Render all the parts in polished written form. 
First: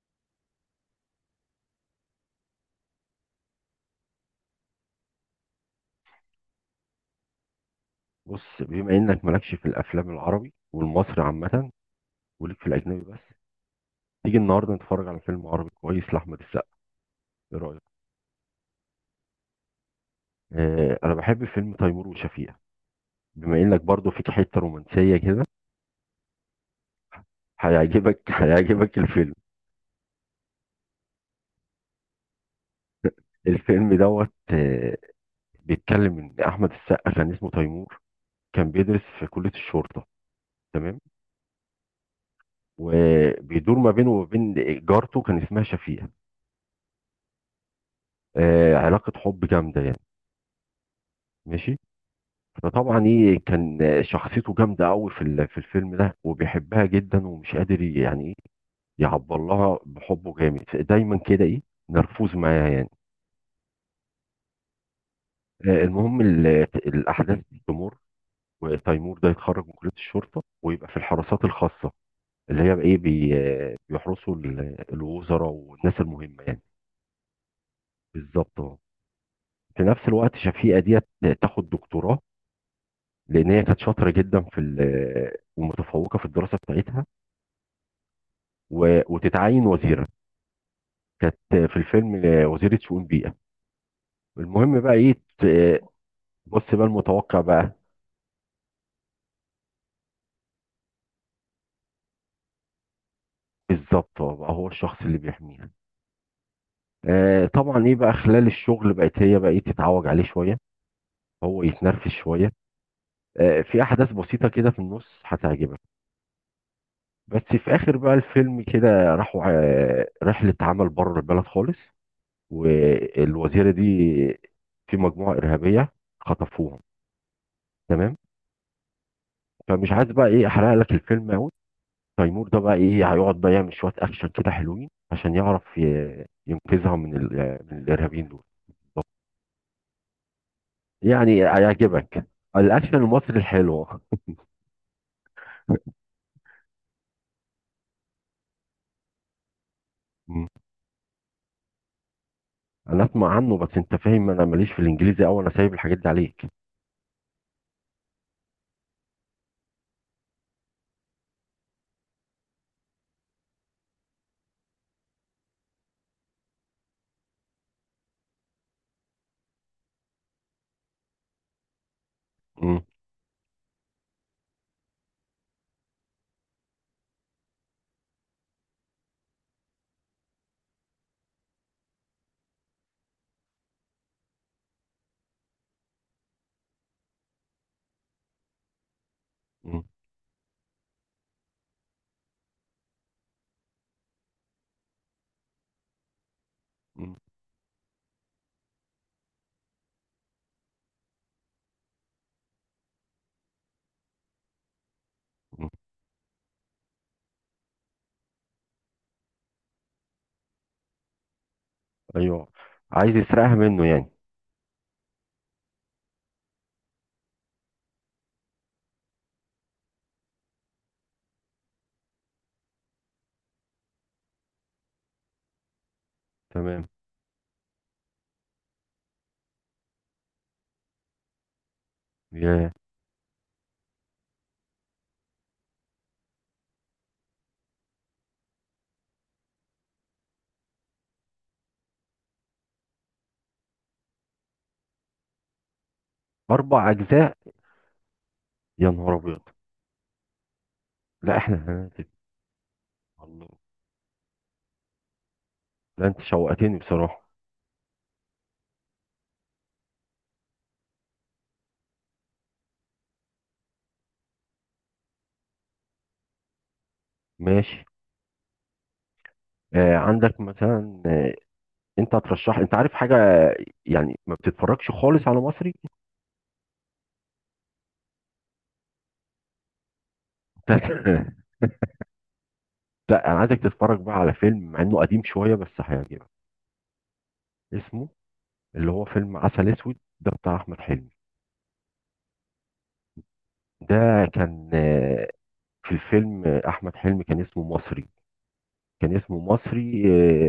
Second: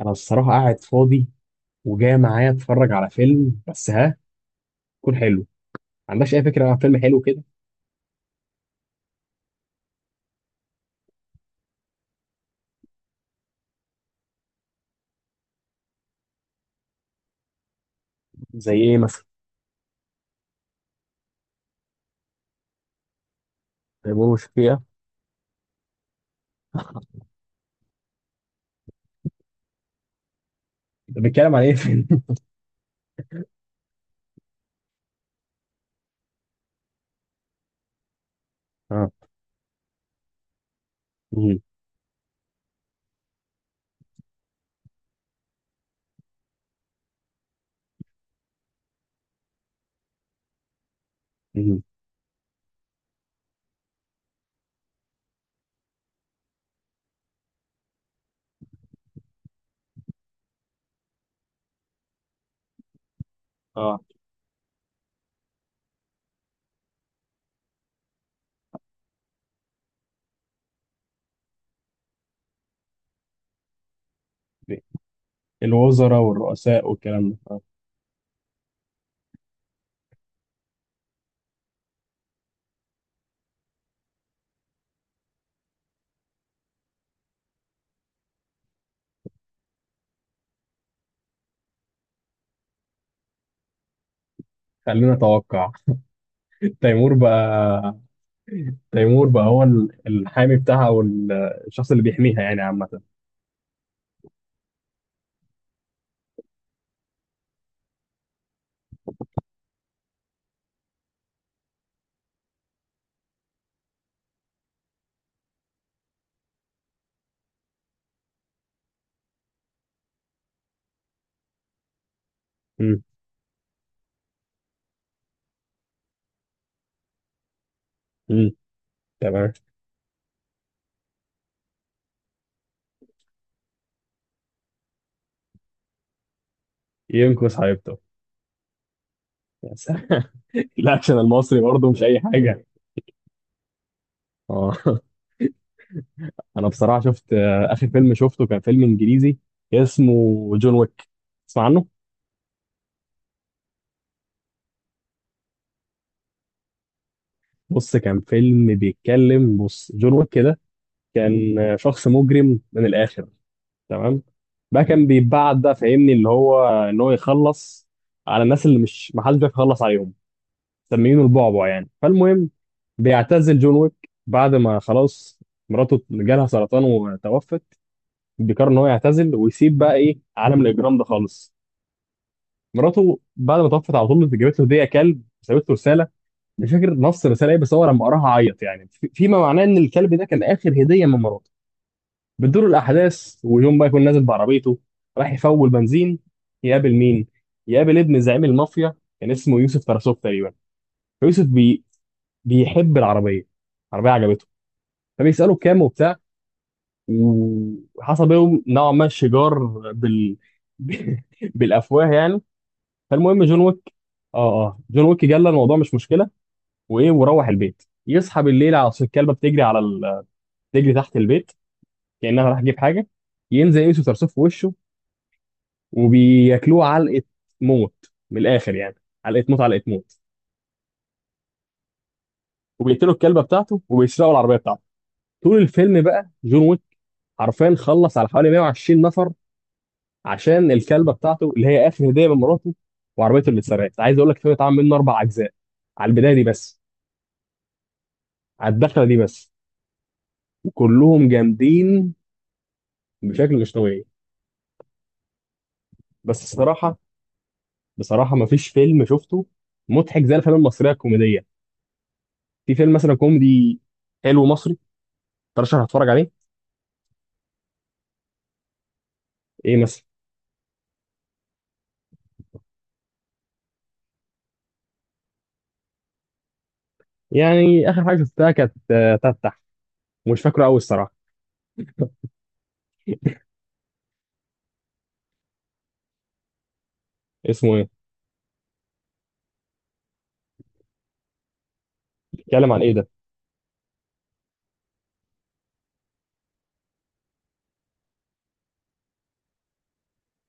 انا الصراحه قاعد فاضي، وجاي معايا اتفرج على فيلم بس ها يكون حلو. ما عندكش اي فكره عن فيلم حلو كده؟ بص، بما انك مالكش في الافلام العربي والمصري عامه، وليك في الاجنبي بس. تيجي النهارده نتفرج على فيلم عربي كويس لاحمد السقا؟ ايه رايك؟ زي ايه مثلا؟ آه، انا بحب فيلم تيمور وشفيقة. بما انك برضو زي بول فيك حته وشفيقة. رومانسيه كده، هيعجبك هيعجبك الفيلم. ده بيتكلم عن ايه فيلم؟ الفيلم دوت بيتكلم ان احمد السقا كان اسمه تيمور. كان بيدرس اه. في كليه الشرطه. تمام. مهم. وبيدور ما بينه وما بين جارته، كان اسمها شفيقة. آه، علاقه حب جامده يعني. ماشي. مهم. فطبعا ايه، كان شخصيته جامده قوي في الفيلم ده، وبيحبها جدا، ومش قادر يعني ايه، يعبر لها بحبه جامد. دايما كده، ايه نرفوز معاها يعني. اه، المهم الاحداث تمر. وتيمور ده يتخرج من كليه الشرطه، ويبقى في الحراسات الخاصه، اللي هي بقى ايه بي آه، بيحرسوا الوزراء والناس الوزراء المهمه يعني. والرؤساء والكلام ده اه. بالظبط اه. في نفس الوقت شفيقه ديت تاخد دكتوراه، لان هي كانت شاطره جدا ومتفوقه في الدراسه بتاعتها. وتتعين وزيره. كانت في الفيلم وزيرة شؤون بيئة. المهم بقى ايه، خلينا نتوقع. ت- بص بقى تيمور المتوقع بقى. بقى تيمور بقى هو الحامي بتاعها، او الشخص اللي بيحميها يعني عامه. بالظبط، هو بقى هو الشخص اللي بيحميها. آه طبعا، ايه بقى خلال الشغل، بقت هي بقى ايه تتعوج عليه شوية، هو يتنرفز شوية. آه، في احداث بسيطة كده في النص هتعجبك. بس في اخر بقى الفيلم كده، راحوا رحلة عمل بره البلد خالص، مم. والوزيرة دي في مجموعة إرهابية خطفوهم. تمام. مم. تمام. فمش عايز بقى ايه احرق لك الفيلم قوي، تيمور ده بقى ايه هيقعد بقى يعمل شويه اكشن كده حلوين، عشان يعرف ينقذها ينقذ من حبيبته. الارهابيين دول. يا سلام! الاكشن يعني المصري برضه مش اي هيعجبك حاجه. الاكشن المصري الحلو. اه. انا بصراحه شفت، اخر فيلم شفته كان فيلم انجليزي مم. اسمه جون ويك. تسمع عنه؟ انا اسمع عنه، بس انت فاهم انا ماليش في الانجليزي قوي. انا سايب الحاجات دي عليك. بص، كان فيلم بيتكلم. بص، جون ويك كده كان شخص مجرم من الاخر. تمام. بقى كان بيتبعت، بقى فاهمني اللي هو ان هو يخلص على الناس اللي مش، ما حدش بيعرف يخلص عليهم. مسميينه البعبع يعني. فالمهم، مم. بيعتزل جون ويك بعد ما خلاص مراته جالها سرطان وتوفت. بيقرر ان هو يعتزل ويسيب بقى ايه عالم الاجرام ده خالص. مراته بعد ما توفت على طول جابت له هديه كلب وسابت له رساله. مش فاكر نص الرساله ايه، بس هو لما قراها عيط يعني فيما معناه ان مم. الكلب ده كان اخر هديه من مراته. بتدور الاحداث، ويوم بقى يكون نازل بعربيته راح يفول بنزين. يقابل مم. مين؟ يقابل ابن زعيم المافيا، كان اسمه يوسف تراسوف تقريبا. فيوسف بيحب العربيه. العربيه عجبته، فبيساله مم. كام وبتاع. وحصل بينهم نوعا ما شجار بال... بالافواه يعني. ايوه. عايز فالمهم يسرقها جون ويك. منه يعني. اه اه جون ويك جلى الموضوع، مش مشكله. وايه، وروح البيت يصحى بالليل على صوت الكلبه بتجري على بتجري تحت البيت. كانها راح تجيب حاجه. ينزل يوسف صرصوف في وشه وبياكلوه تمام. علقه موت، من الاخر يعني، علقه موت علقه موت. يا وبيقتلوا الكلبه بتاعته وبيسرقوا العربيه بتاعته. طول الفيلم بقى جون ويك حرفيا خلص على حوالي 120 نفر، عشان الكلبه بتاعته اللي هي اخر هديه من مراته، وعربيته اللي اتسرقت. عايز اقول لك الفيلم اتعمل منه اربع اجزاء على البدايه دي بس، اربع اجزاء؟ على يا الدخله نهار دي ابيض! بس. كلهم لا، احنا هننزل. جامدين الله. بشكل مش طبيعي. لا انت بس شوقتني الصراحه، بصراحه. بصراحه ما فيش فيلم شفته مضحك زي الافلام المصريه الكوميديه. في فيلم مثلا كوميدي حلو مصري ترشح هتفرج عليه؟ ماشي. ايه آه، مثلا؟ عندك مثلا؟ انت هترشح؟ انت عارف حاجه؟ يعني ما بتتفرجش خالص على مصري؟ يعني اخر حاجه شفتها كانت، تفتح، مش فاكره قوي انت، الصراحه. لا انا عايزك تتفرج بقى على فيلم مع انه قديم شويه، بس هيعجبك. اسمه ايه؟ اسمه، اللي هو فيلم عسل اسود ده بتاع احمد حلمي. بيتكلم عن ايه ده؟ ده كان في الفيلم احمد حلمي كان اسمه مصري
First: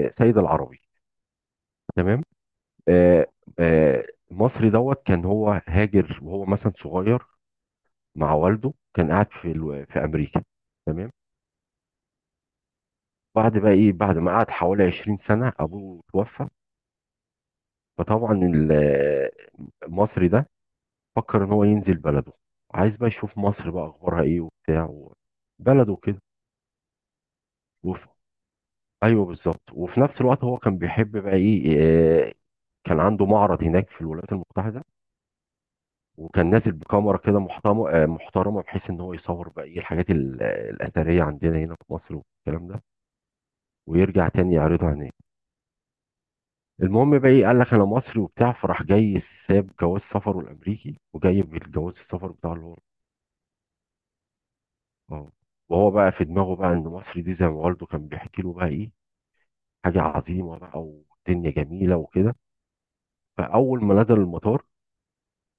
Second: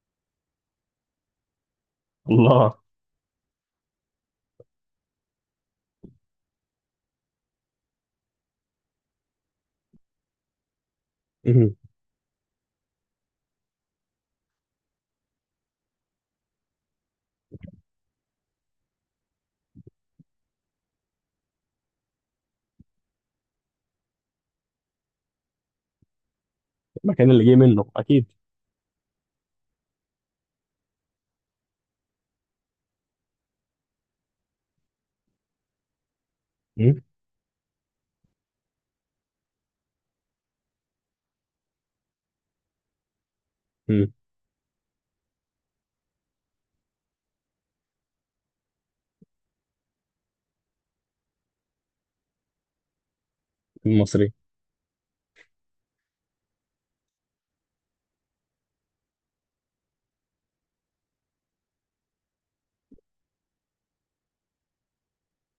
سيد العربي. تمام. الله. آه، مصري دوت كان هو هاجر وهو مثلا صغير، مع والده. كان قاعد في امريكا. تمام. مم. بعد بقى ايه، بعد ما قعد حوالي 20 سنه ابوه توفى. فطبعا المصري ده فكر ان هو ينزل بلده. عايز بقى يشوف مصر بقى اخبارها ايه وبتاع، بلده كده. المكان اللي جه منه وف... اكيد. ايوه، بالظبط. وفي نفس الوقت هو كان بيحب بقى ايه آه، كان عنده معرض هناك في الولايات المتحده. وكان نازل مم. بكاميرا كده محترمه بحيث ان هو يصور بقى ايه الحاجات الاثريه عندنا هنا في مصر والكلام ده. مم. ويرجع تاني يعرضها هناك. المهم بقى ايه، قال لك انا مصري وبتاع، فراح جاي. ساب جواز سفره الامريكي، وجايب الجواز السفر بتاعه اللي هو المصري اه. وهو بقى في دماغه بقى ان مصر دي زي ما والده كان بيحكي له بقى ايه، حاجه عظيمه بقى، والدنيا جميله وكده. فاول ما نزل المطار،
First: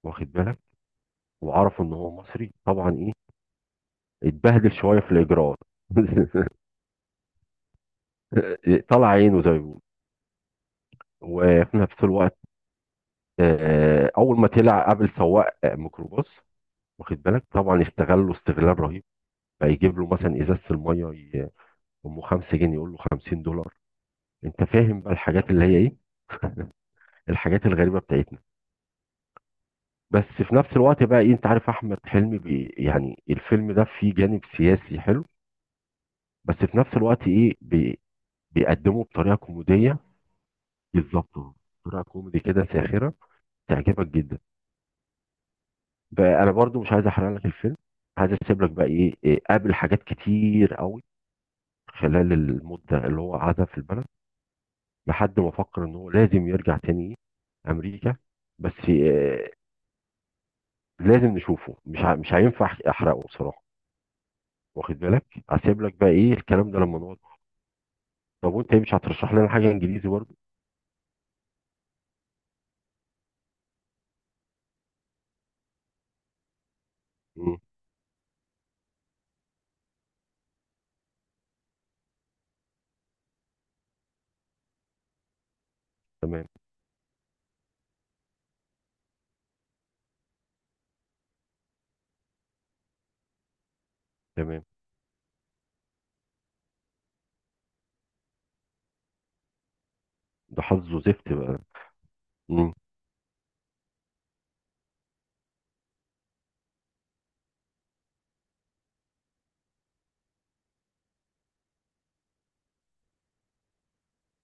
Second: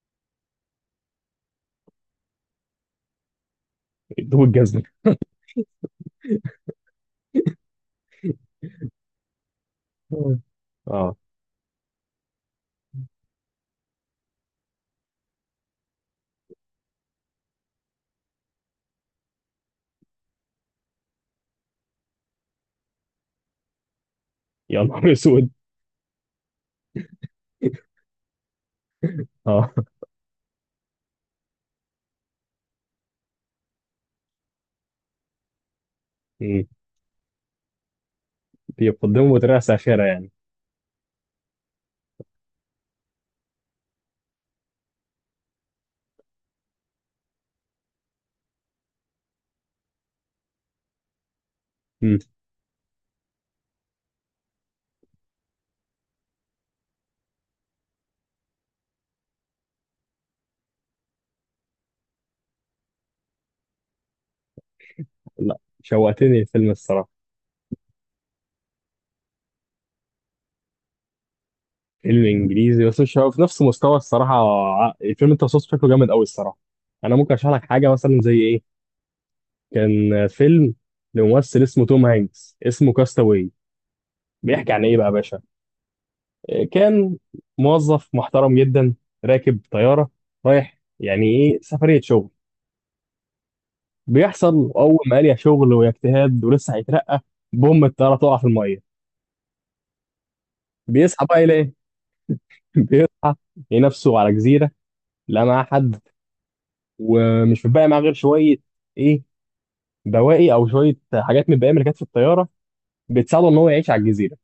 واخد بالك، وعرفوا ان هو مصري، طبعا ايه دوب اتبهدل الجزمه. شويه في الاجراءات. طلع عينه زي ما بيقولوا. مم. اه. وفي نفس الوقت اول ما طلع قابل سواق ميكروباص، واخد بالك، طبعا استغله استغلال رهيب. فيجيب له مثلا ازازه الميه، ي- امه 5 جنيه، يقول له $50. انت يا فاهم نهار بقى الحاجات اسود. اللي هي ايه. الحاجات الغريبه بتاعتنا. اه. بس في نفس الوقت بقى ايه، انت عارف احمد حلمي يعني، الفيلم ده فيه جانب سياسي حلو. بس مم. في نفس الوقت ايه بي بيقدمه بيقدمه بطريقه بطريقه كوميديه. ساخره يعني. بالظبط اهو. بطريقه كوميدي كده ساخره، تعجبك جدا. فانا برضو مش عايز احرق لك الفيلم. عايز اسيب لك بقى ايه إيه، قابل حاجات كتير قوي مم. خلال المده اللي هو قعدها في البلد. لحد ما فكر ان هو لازم يرجع تاني امريكا. بس لازم نشوفه، مش هينفع احرقه بصراحه، واخد بالك. لا، هسيب لك بقى ايه شوقتني الفيلم الكلام ده لما نقعد. الصراحه. طب وانت، ايه؟ مش هترشح لنا حاجه انجليزي برضه؟ فيلم انجليزي، بس مش هو في نفس مستوى الصراحه. الفيلم انت وصفته شكله جامد قوي الصراحه. انا ممكن مم. اشرح مم. لك حاجه مثلا زي ايه. كان فيلم لممثل اسمه توم هانكس، اسمه كاستاوي. بيحكي عن ايه بقى يا باشا. تمام. كان موظف محترم جدا، راكب طياره، رايح يعني ايه سفريه شغل. تمام. بيحصل اول ما قال يا شغل ويا اجتهاد ولسه هيترقى، بوم، الطياره تقع في الميه. ده حظه بيصحى زفت بقى بقى. يلاقي. مم. بيصحى، يلاقي نفسه على جزيره. لا معاه حد، ومش بقى معاه غير شويه ايه، بواقي او شويه حاجات من البقايا اللي كانت في الطياره، بتساعده ان هو يعيش على الجزيره.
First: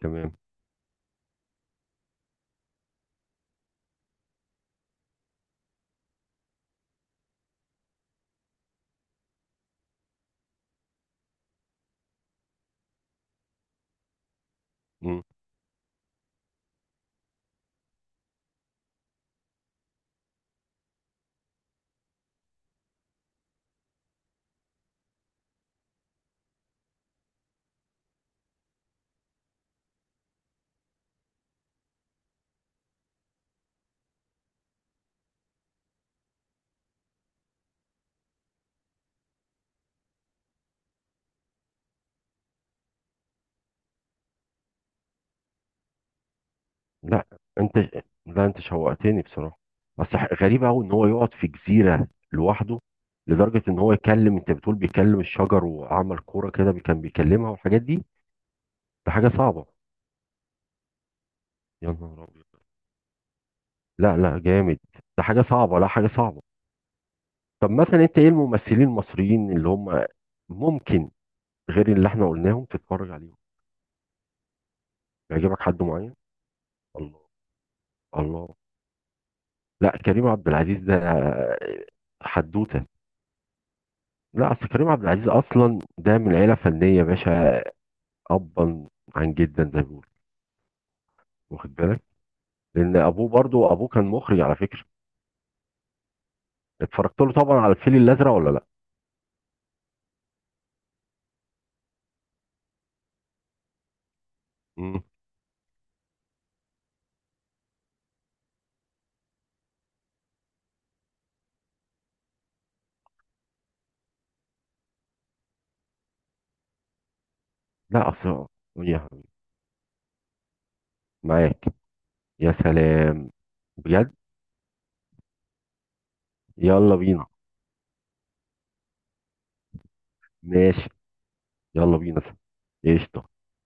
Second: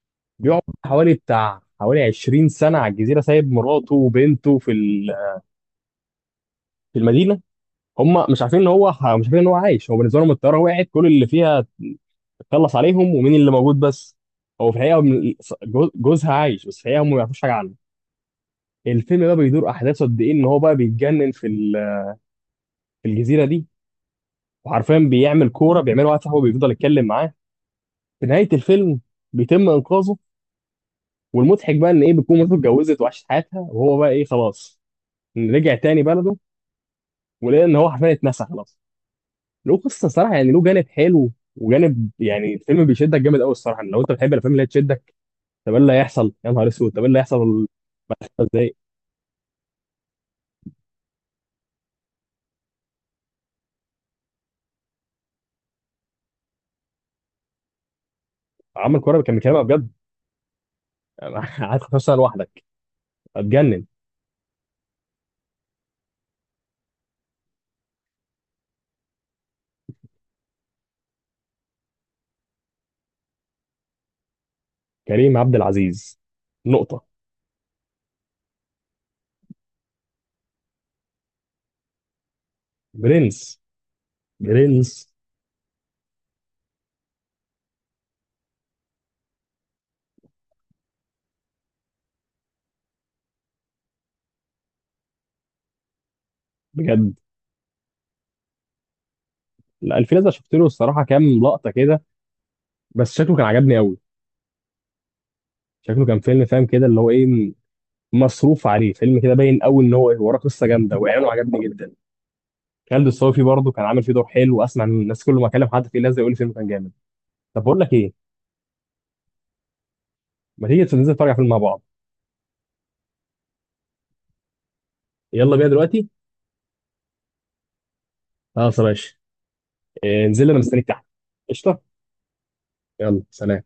تمام. بيقعد حوالي 20 سنه على الجزيره، سايب مراته وبنته في المدينه. هم مش عارفين ان هو مش عارفين ان هو عايش. هو بالنسبه لهم الطياره وقعت، كل اللي فيها خلص عليهم ومين اللي موجود بس. هو في الحقيقه مم. جوزها عايش، بس في الحقيقه هم ما يعرفوش حاجه عنه. الفيلم بقى بيدور احداثه قد ايه ان هو بقى بيتجنن في الجزيره دي. وحرفيا بيعمل كوره، بيعمل واحد صاحبه بيفضل يتكلم معاه. في نهايه الفيلم بيتم انقاذه. والمضحك بقى ان ايه، بتكون مراته اتجوزت وعاشت حياتها، وهو بقى ايه خلاص، رجع تاني بلده، ولقى ان هو حرفيا اتنسى خلاص. له قصه صراحه، يعني له جانب حلو وجانب يعني، الفيلم بيشدك جامد قوي الصراحه لو انت بتحب الافلام اللي هي تشدك. طب ايه اللي هيحصل، يا نهار اسود، طب ايه اللي لا هيحصل! انت لا انت ازاي؟ شوقتني بصراحه. غريب قوي ان هو يقعد في جزيره لوحده، لدرجه ان هو يكلم، انت بتقول بيكلم الشجر وعمل كوره كده كان بيكلمها، والحاجات دي. عمل ده كوره حاجه كان بيكلمها صعبه. بجد؟ قعدت يا 15 سنه نهار ابيض. لوحدك، اتجنن. لا لا، جامد. ده حاجه صعبه، لا حاجه صعبه. طب مثلا انت، ايه الممثلين المصريين اللي هم ممكن، غير اللي احنا قلناهم، تتفرج عليهم؟ كريم عبد يعجبك حد معين؟ العزيز، نقطه. الله. الله. لا، كريم عبد العزيز ده حدوته. برنس. لا اصل كريم عبد برنس، العزيز اصلا ده من عيله فنيه يا باشا. ابا عن جدا، زي ما بيقولوا، واخد بالك. لان ابوه، برضو ابوه كان مخرج على فكره. بجد. اتفرجت له طبعا على الفيل الازرق ولا لا؟ لا، الفيلم ده شفت له الصراحه كام لقطه كده، بس شكله كان عجبني قوي. مم. شكله كان فيلم فاهم كده اللي هو ايه، مصروف عليه، فيلم كده باين قوي ان هو وراه قصه جامده، واعلانه عجبني جدا. خالد الصوفي برضه كان عامل فيه دور حلو. اسمع ان الناس كل ما اكلم حد فيه لازم يقول لي فيلم كان جامد. طب بقول لك لا ايه، اصل، يا حبيبي، ما تيجي ننزل نتفرج على فيلم مع معاك. بعض؟ يا سلام، بجد. يلا بينا دلوقتي. يلا بينا. خلاص يا باشا. انزل انا مستنيك ماشي. تحت. قشطه. يلا بينا. يلا قشطه. سلام.